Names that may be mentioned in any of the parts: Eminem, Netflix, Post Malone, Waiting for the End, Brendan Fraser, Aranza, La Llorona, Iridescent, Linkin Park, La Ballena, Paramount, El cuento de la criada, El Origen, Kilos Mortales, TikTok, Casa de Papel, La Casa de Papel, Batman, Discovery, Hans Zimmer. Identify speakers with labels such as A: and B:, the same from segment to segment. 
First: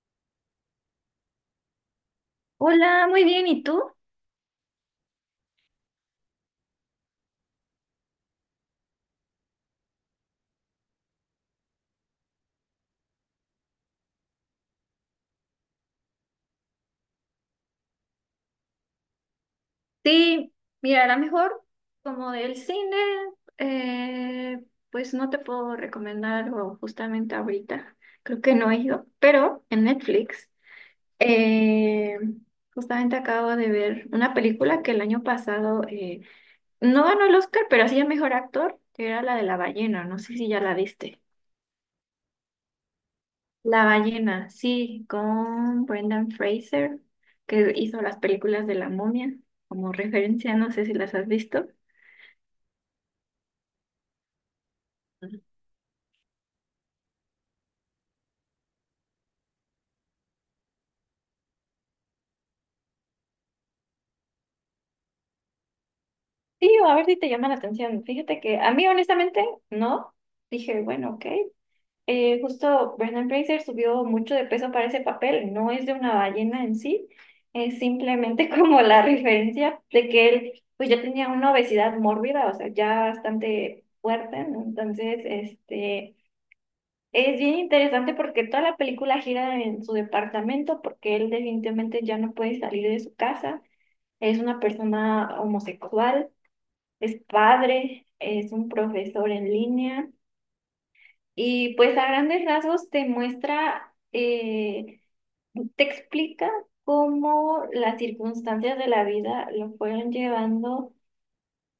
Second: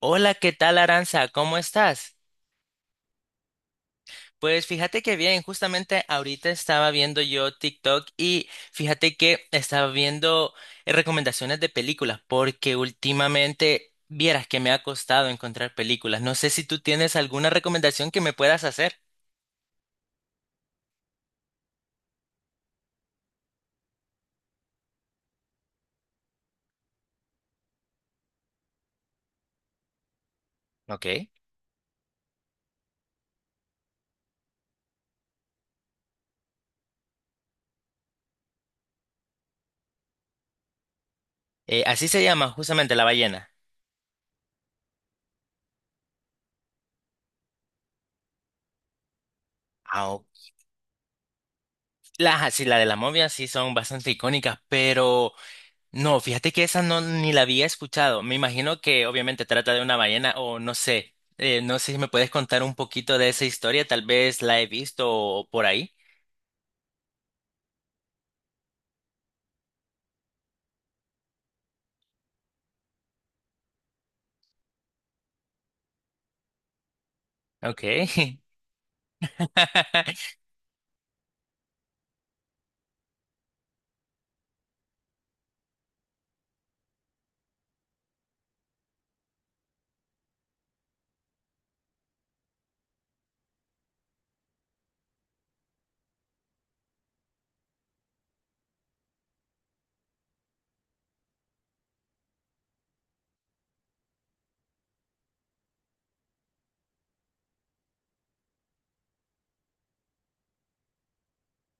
A: Hola, ¿qué tal, Aranza? ¿Cómo estás?
B: Hola, muy bien, ¿y tú?
A: Pues fíjate que bien, justamente ahorita estaba viendo yo TikTok y fíjate que estaba viendo recomendaciones de películas porque últimamente vieras que me ha costado encontrar películas. No sé si tú tienes alguna recomendación que me puedas hacer.
B: Sí, mira, a lo mejor como del cine, eh, pues no te puedo recomendar algo justamente ahorita, creo que no he ido, pero en Netflix,
A: Ok.
B: eh, justamente acabo de ver una película que el año pasado no ganó el Oscar, pero sí el mejor actor, que era la de la ballena, no sé si ya la viste.
A: Así se llama justamente La Ballena.
B: La ballena, sí, con Brendan Fraser, que hizo las películas de la momia como
A: Ah, o-
B: referencia, no sé si las has visto.
A: las, así, la de la momia sí son bastante icónicas, pero
B: Ujú.
A: no, fíjate que esa no ni la había escuchado. Me imagino que obviamente trata de una ballena o no sé. No sé si me puedes contar un poquito de esa historia. Tal vez la he visto o por ahí.
B: Sí, o a ver si te llama la atención. Fíjate que a mí honestamente no. Dije, bueno, ok. Justo Brendan Fraser subió mucho de peso para ese papel. No es de una ballena en sí, es
A: Ok.
B: simplemente como la referencia de que él pues ya tenía una obesidad mórbida, o sea, ya bastante fuerte, ¿no? Entonces, este... Es bien interesante porque toda la película gira en su departamento porque él definitivamente ya no puede salir de su casa. Es una persona homosexual, es padre, es un profesor en línea y pues a grandes rasgos te muestra, te explica cómo las circunstancias de la vida lo fueron llevando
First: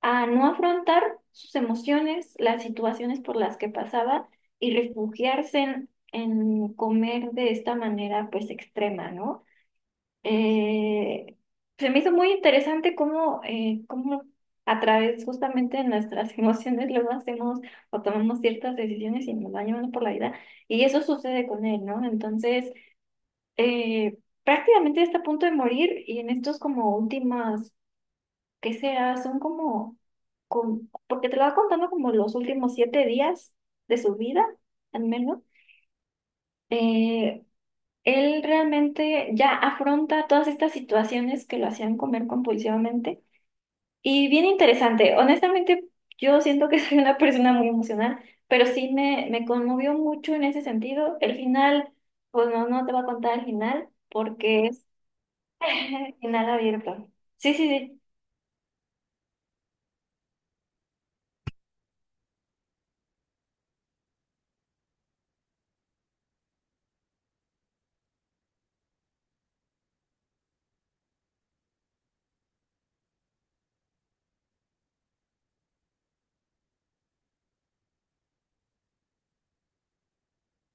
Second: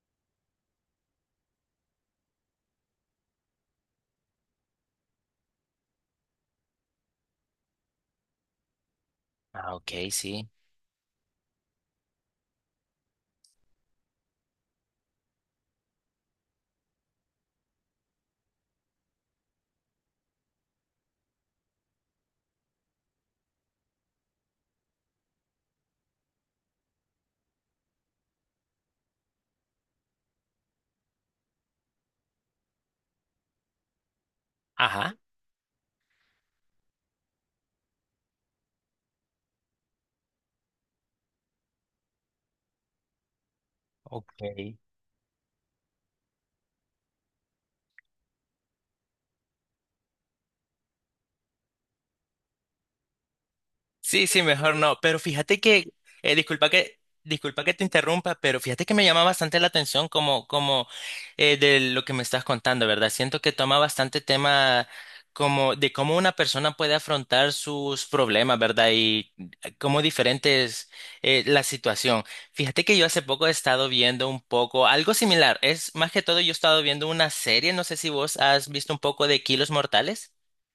B: a no afrontar sus emociones, las situaciones por las que pasaba y refugiarse en comer de esta manera pues extrema, ¿no?
A: Ah, ok, sí.
B: Eh, se me hizo muy interesante cómo, cómo a través justamente de nuestras emociones luego hacemos o tomamos ciertas decisiones y nos va llevando por la vida y eso sucede con él, ¿no? Entonces, eh, prácticamente está a punto de morir y en estos como últimas ¿Qué será? Son como, con, porque te lo va contando como los últimos 7 días de su vida, al
A: Ajá.
B: menos. Eh, él realmente ya afronta todas estas situaciones que lo hacían comer compulsivamente. Y
A: Ok.
B: bien interesante. Honestamente, yo siento que soy una persona muy emocional, pero sí me conmovió mucho en ese sentido. El final, pues no, no te voy a contar el final,
A: Sí, sí,
B: porque
A: mejor
B: es
A: no. Pero fíjate que,
B: final
A: disculpa que,
B: abierto. Sí,
A: disculpa
B: sí,
A: que te
B: sí.
A: interrumpa, pero fíjate que me llama bastante la atención como de lo que me estás contando, ¿verdad? Siento que toma bastante tema como de cómo una persona puede afrontar sus problemas, ¿verdad? Y cómo diferente es la situación. Fíjate que yo hace poco he estado viendo un poco algo similar. Es más que todo yo he estado viendo una serie. No sé si vos has visto un poco de Kilos Mortales.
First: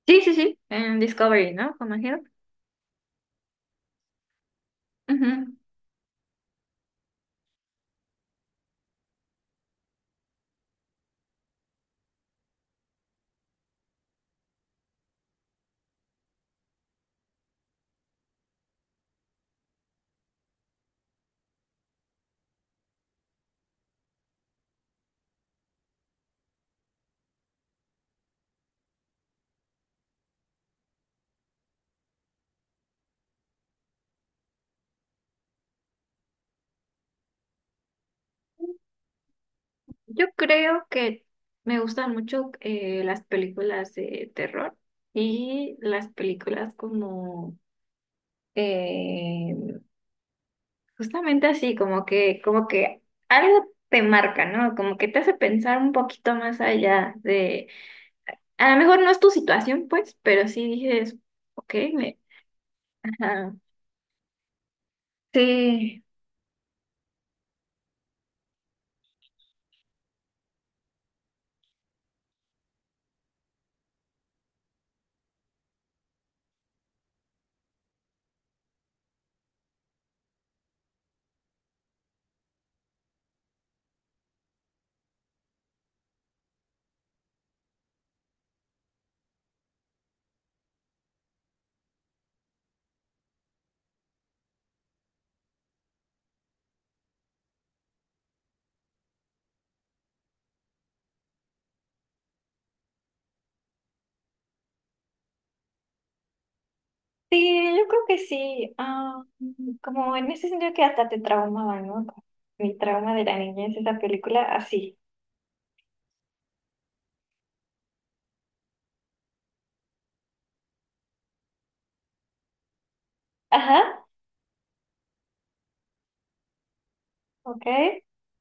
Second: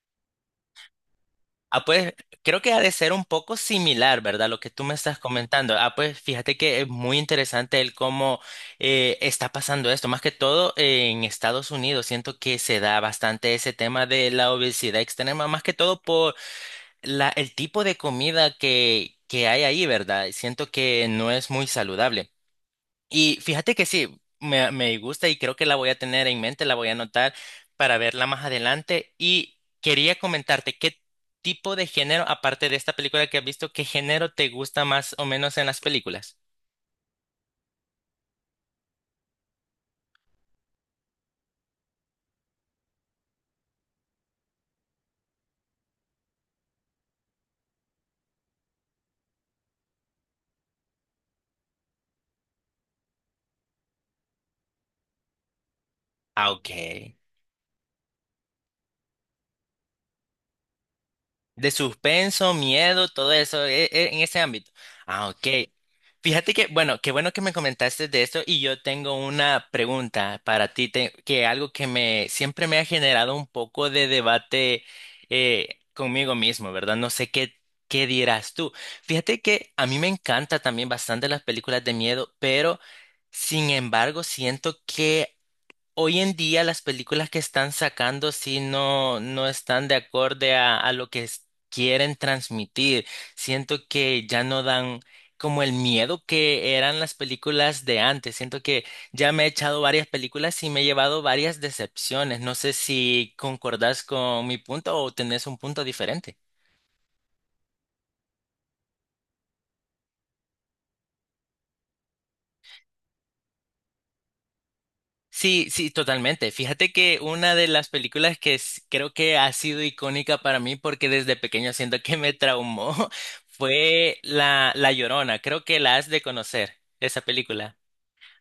B: Sí, sí, sí, en Discovery, ¿no?
A: Ah,
B: Con
A: pues creo que ha de ser un poco similar, ¿verdad? Lo que tú me estás
B: Ujú.
A: comentando. Ah, pues fíjate que es muy interesante el cómo está pasando esto. Más que todo en Estados Unidos, siento que se da bastante ese tema de la obesidad extrema, más que todo por el tipo de comida que hay ahí, ¿verdad? Siento que no es muy saludable. Y fíjate que sí, me gusta y creo que la voy a tener en mente, la voy a anotar para verla más adelante. Y quería comentarte, ¿qué tipo de género, aparte de esta película que has visto, qué género te gusta más o menos en las películas?
B: Yo creo que me gustan mucho las películas de terror y las películas como eh, justamente así, como que algo te marca, ¿no? Como que te hace pensar un poquito
A: Ah,
B: más
A: ok.
B: allá de, a lo mejor no es tu situación, pues, pero sí dices,
A: De
B: ok, me,
A: suspenso, miedo, todo
B: ajá,
A: eso en ese ámbito. Ah, ok.
B: sí.
A: Fíjate que, bueno, qué bueno que me comentaste de esto y yo tengo una pregunta para ti, que algo que me siempre me ha generado un poco de debate conmigo mismo, ¿verdad? No sé qué, qué dirás tú. Fíjate que a mí me encanta también bastante las películas de miedo, pero sin embargo siento que hoy en día las películas que están sacando sí no, no están de acorde a lo que quieren transmitir. Siento que ya no dan como el miedo que eran las películas de antes. Siento que ya me he echado varias películas y me he llevado varias decepciones. No sé si concordás con mi punto o tenés un punto diferente.
B: Sí, yo creo que sí. Ah, mm, como en ese sentido que hasta te traumaba, ¿no? Como mi trauma de la niñez, esa película, así.
A: Sí, sí, totalmente. Fíjate que una de las películas que creo que ha sido icónica para mí porque desde pequeño siento que me traumó
B: Ajá,
A: fue La Llorona. Creo que la has de conocer, esa
B: ok.
A: película.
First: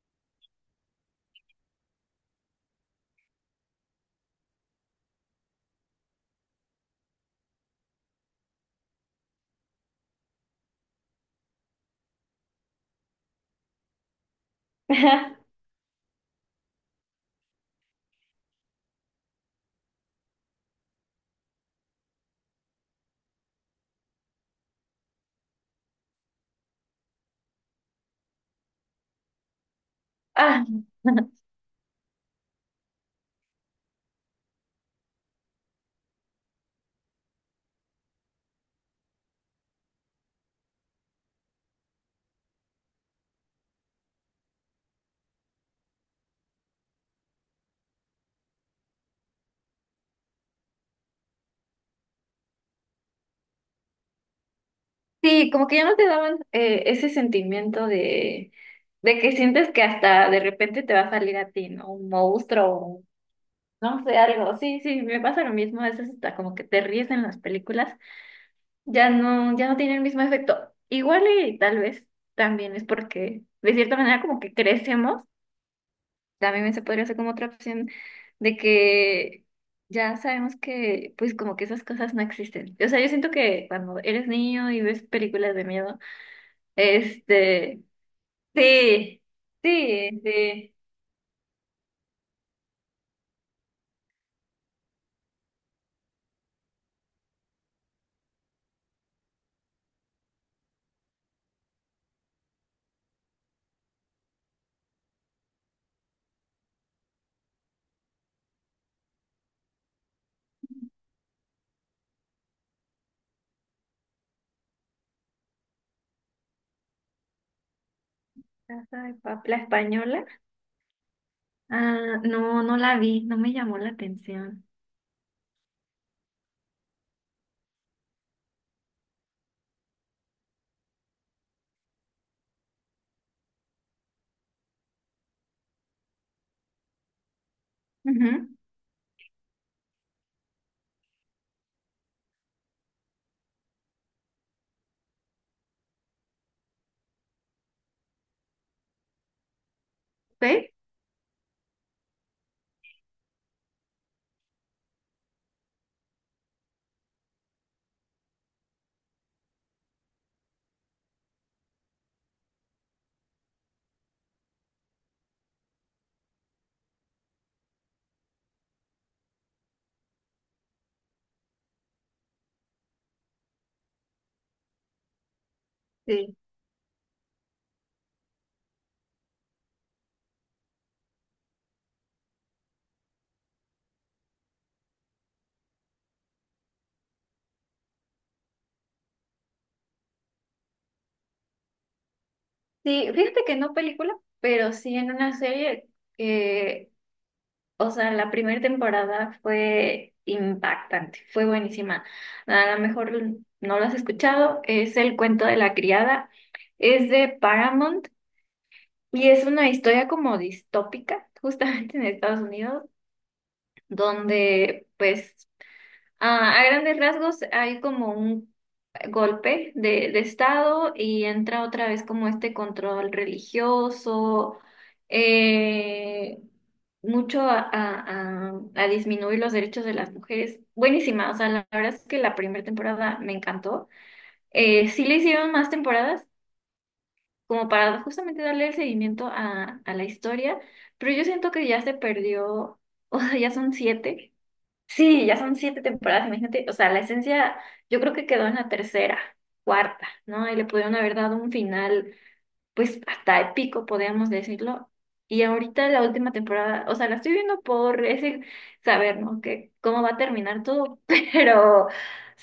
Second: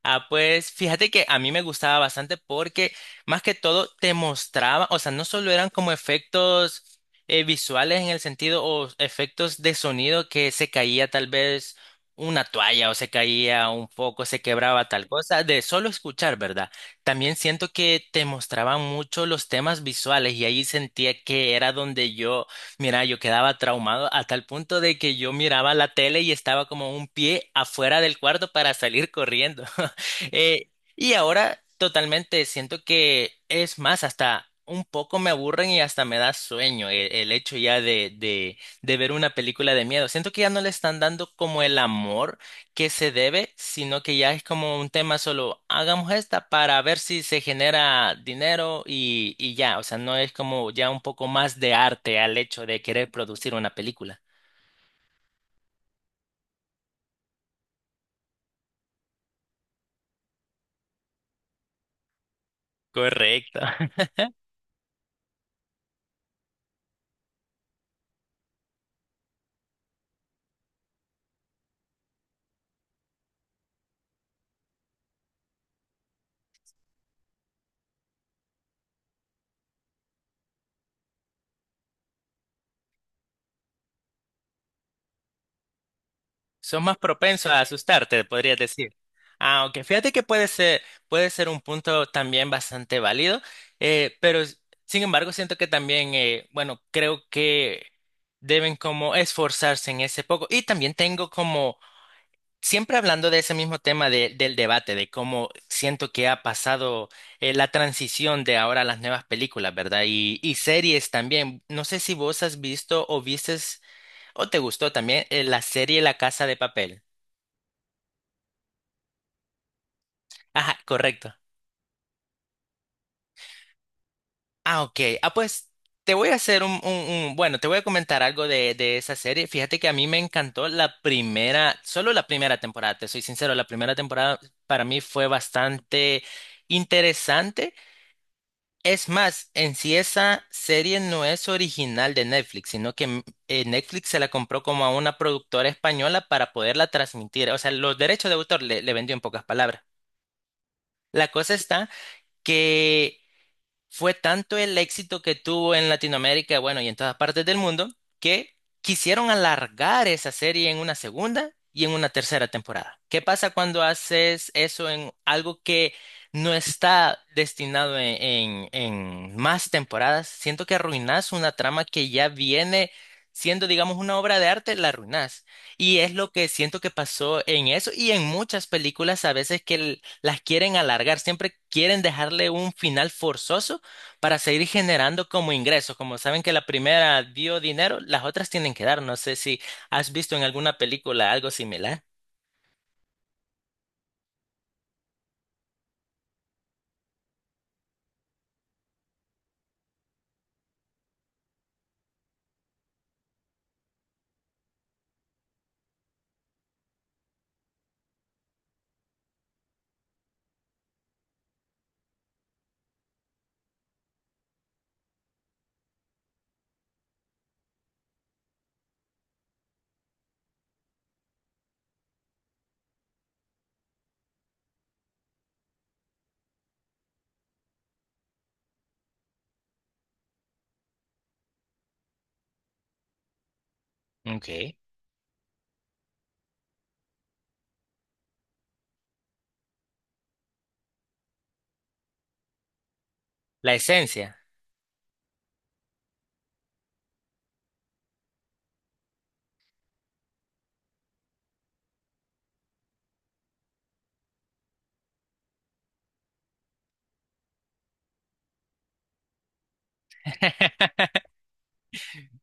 A: Ah, pues fíjate que a mí me gustaba bastante porque más que todo te mostraba, o sea, no solo eran como efectos visuales en el sentido o efectos de sonido que se caía tal vez una toalla o se caía un foco, se quebraba tal cosa, de solo escuchar, ¿verdad? También siento que te mostraban mucho los temas visuales y ahí sentía que era donde yo, mira, yo quedaba traumado a tal punto de que yo miraba la tele y estaba como un pie afuera del cuarto para salir corriendo.
B: Ah,
A: Eh, y ahora totalmente siento que es más, hasta un poco me aburren y hasta me da sueño el hecho ya de ver una película de miedo. Siento que ya no le están dando como el amor que se debe, sino que ya es como un tema solo, hagamos esta para ver si se genera dinero y ya, o sea, no es como ya un poco más de arte al hecho de querer producir una película.
B: sí, como que ya no te daban ese sentimiento de que sientes que hasta de repente te va a salir a ti, ¿no? Un monstruo, o
A: Correcto.
B: no sé, algo. Sí, sí, me pasa lo mismo. A veces hasta como que te ríes en las películas ya no, ya no tiene el mismo efecto. Igual y tal vez también es porque de cierta manera como que crecemos, también se podría hacer como otra opción de que ya sabemos que pues como que esas cosas no existen. O sea, yo siento que cuando eres niño y ves películas de miedo,
A: Son más propensos a
B: este,
A: asustarte, podrías decir.
B: sí,
A: Ah, aunque fíjate
B: sí,
A: que
B: sí.
A: puede ser un punto también bastante válido, pero sin embargo siento que también, bueno, creo que deben como esforzarse en ese poco. Y también tengo como, siempre hablando de ese mismo tema del debate, de cómo siento que ha pasado la transición de ahora a las nuevas películas, ¿verdad? Y series también. No sé si vos has visto o vistes o te gustó también la serie La Casa de Papel.
B: Casa de Papel, la española.
A: Ajá, correcto.
B: Ah, no, no la vi, no me llamó la atención.
A: Ah, ok. Ah, pues te voy a hacer bueno, te voy a comentar algo de esa serie. Fíjate que a mí me encantó la primera, solo la primera temporada, te soy sincero, la primera temporada para mí fue bastante interesante.
B: Ujú.
A: Es más, en sí esa serie no es original de Netflix, sino que Netflix se la compró como a una productora española para poderla transmitir. O sea, los derechos de autor le vendió en pocas palabras. La cosa está que fue tanto el éxito que tuvo en Latinoamérica, bueno, y en todas partes del mundo, que quisieron alargar esa serie en una segunda y en una tercera temporada. ¿Qué pasa cuando haces eso en algo que no está destinado en más temporadas? Siento que arruinas una trama que ya viene siendo, digamos, una obra de arte, la arruinas. Y es lo
B: ¿Sí?
A: que siento que pasó en eso y en muchas películas a veces que las quieren alargar, siempre quieren dejarle un final forzoso para seguir generando como ingresos. Como saben que la primera dio dinero, las otras tienen que dar. No sé si has visto en alguna película algo similar.
B: Sí, fíjate que no película, pero sí en una serie que, o sea, la primera temporada fue impactante, fue buenísima. A lo mejor no lo has escuchado, es El cuento de la criada, es de Paramount y es una historia como distópica, justamente en Estados Unidos, donde pues a grandes rasgos hay como un golpe de Estado y entra otra vez como este control religioso, eh, mucho a disminuir los derechos de las mujeres. Buenísima, o sea, la verdad es que la primera temporada me encantó.
A: Ok.
B: Sí le hicieron más temporadas como para justamente darle el seguimiento a la historia, pero yo siento que ya se perdió, o sea, ya
A: La
B: son siete.
A: esencia.
B: Sí, ya son siete temporadas, imagínate, o sea, la esencia yo creo que quedó en la tercera, cuarta, ¿no? Y le pudieron haber dado un final, pues hasta épico, podríamos decirlo. Y ahorita la última temporada, o sea, la estoy viendo por ese saber, ¿no? Que cómo va a terminar todo, pero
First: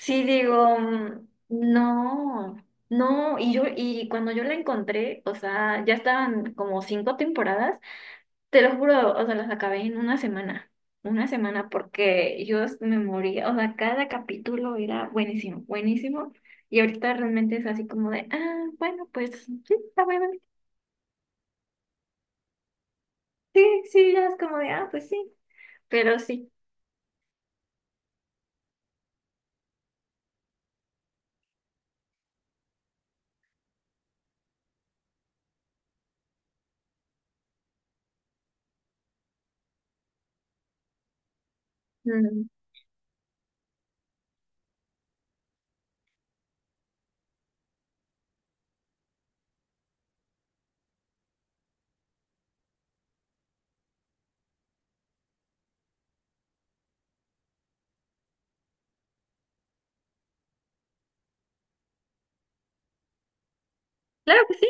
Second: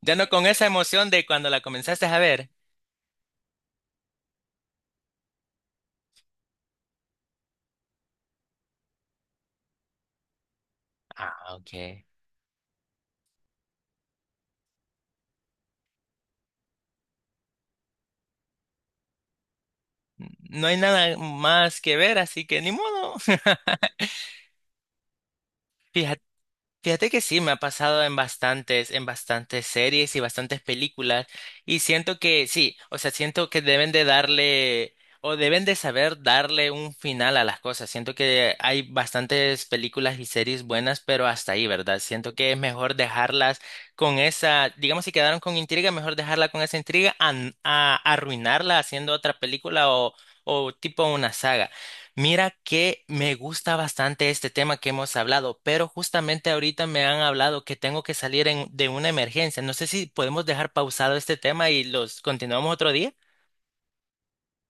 A: Ya no con esa
B: digo,
A: emoción de
B: mm,
A: cuando la comenzaste a ver.
B: no, no, y yo, y cuando yo la encontré, o sea, ya estaban como cinco temporadas. Te lo juro, o sea, las acabé en una
A: Ah,
B: semana
A: ok.
B: porque yo me moría, o sea, cada capítulo era buenísimo, buenísimo, y ahorita realmente es así como de, ah, bueno, pues sí, está bueno,
A: No hay nada más que ver, así que ni modo.
B: sí, sí, ya es como de, ah, pues sí, pero
A: Fíjate.
B: sí,
A: Fíjate que sí, me ha pasado en bastantes series y bastantes películas y siento que sí, o sea, siento que deben de darle o deben de saber darle un final a las cosas. Siento que hay bastantes películas y series buenas, pero hasta ahí, ¿verdad? Siento
B: mm,
A: que es mejor dejarlas con esa, digamos, si quedaron con intriga, mejor dejarla con esa intriga a arruinarla haciendo otra película o tipo una saga. Mira que me gusta bastante este tema que hemos hablado, pero justamente ahorita me han hablado que tengo que salir de una emergencia. No sé si podemos dejar pausado este tema y los continuamos otro día.
B: claro que sí,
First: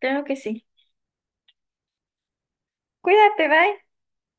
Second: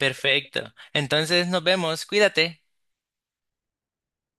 B: claro que sí,
A: Entonces nos vemos. Cuídate.
B: cuídate, bye.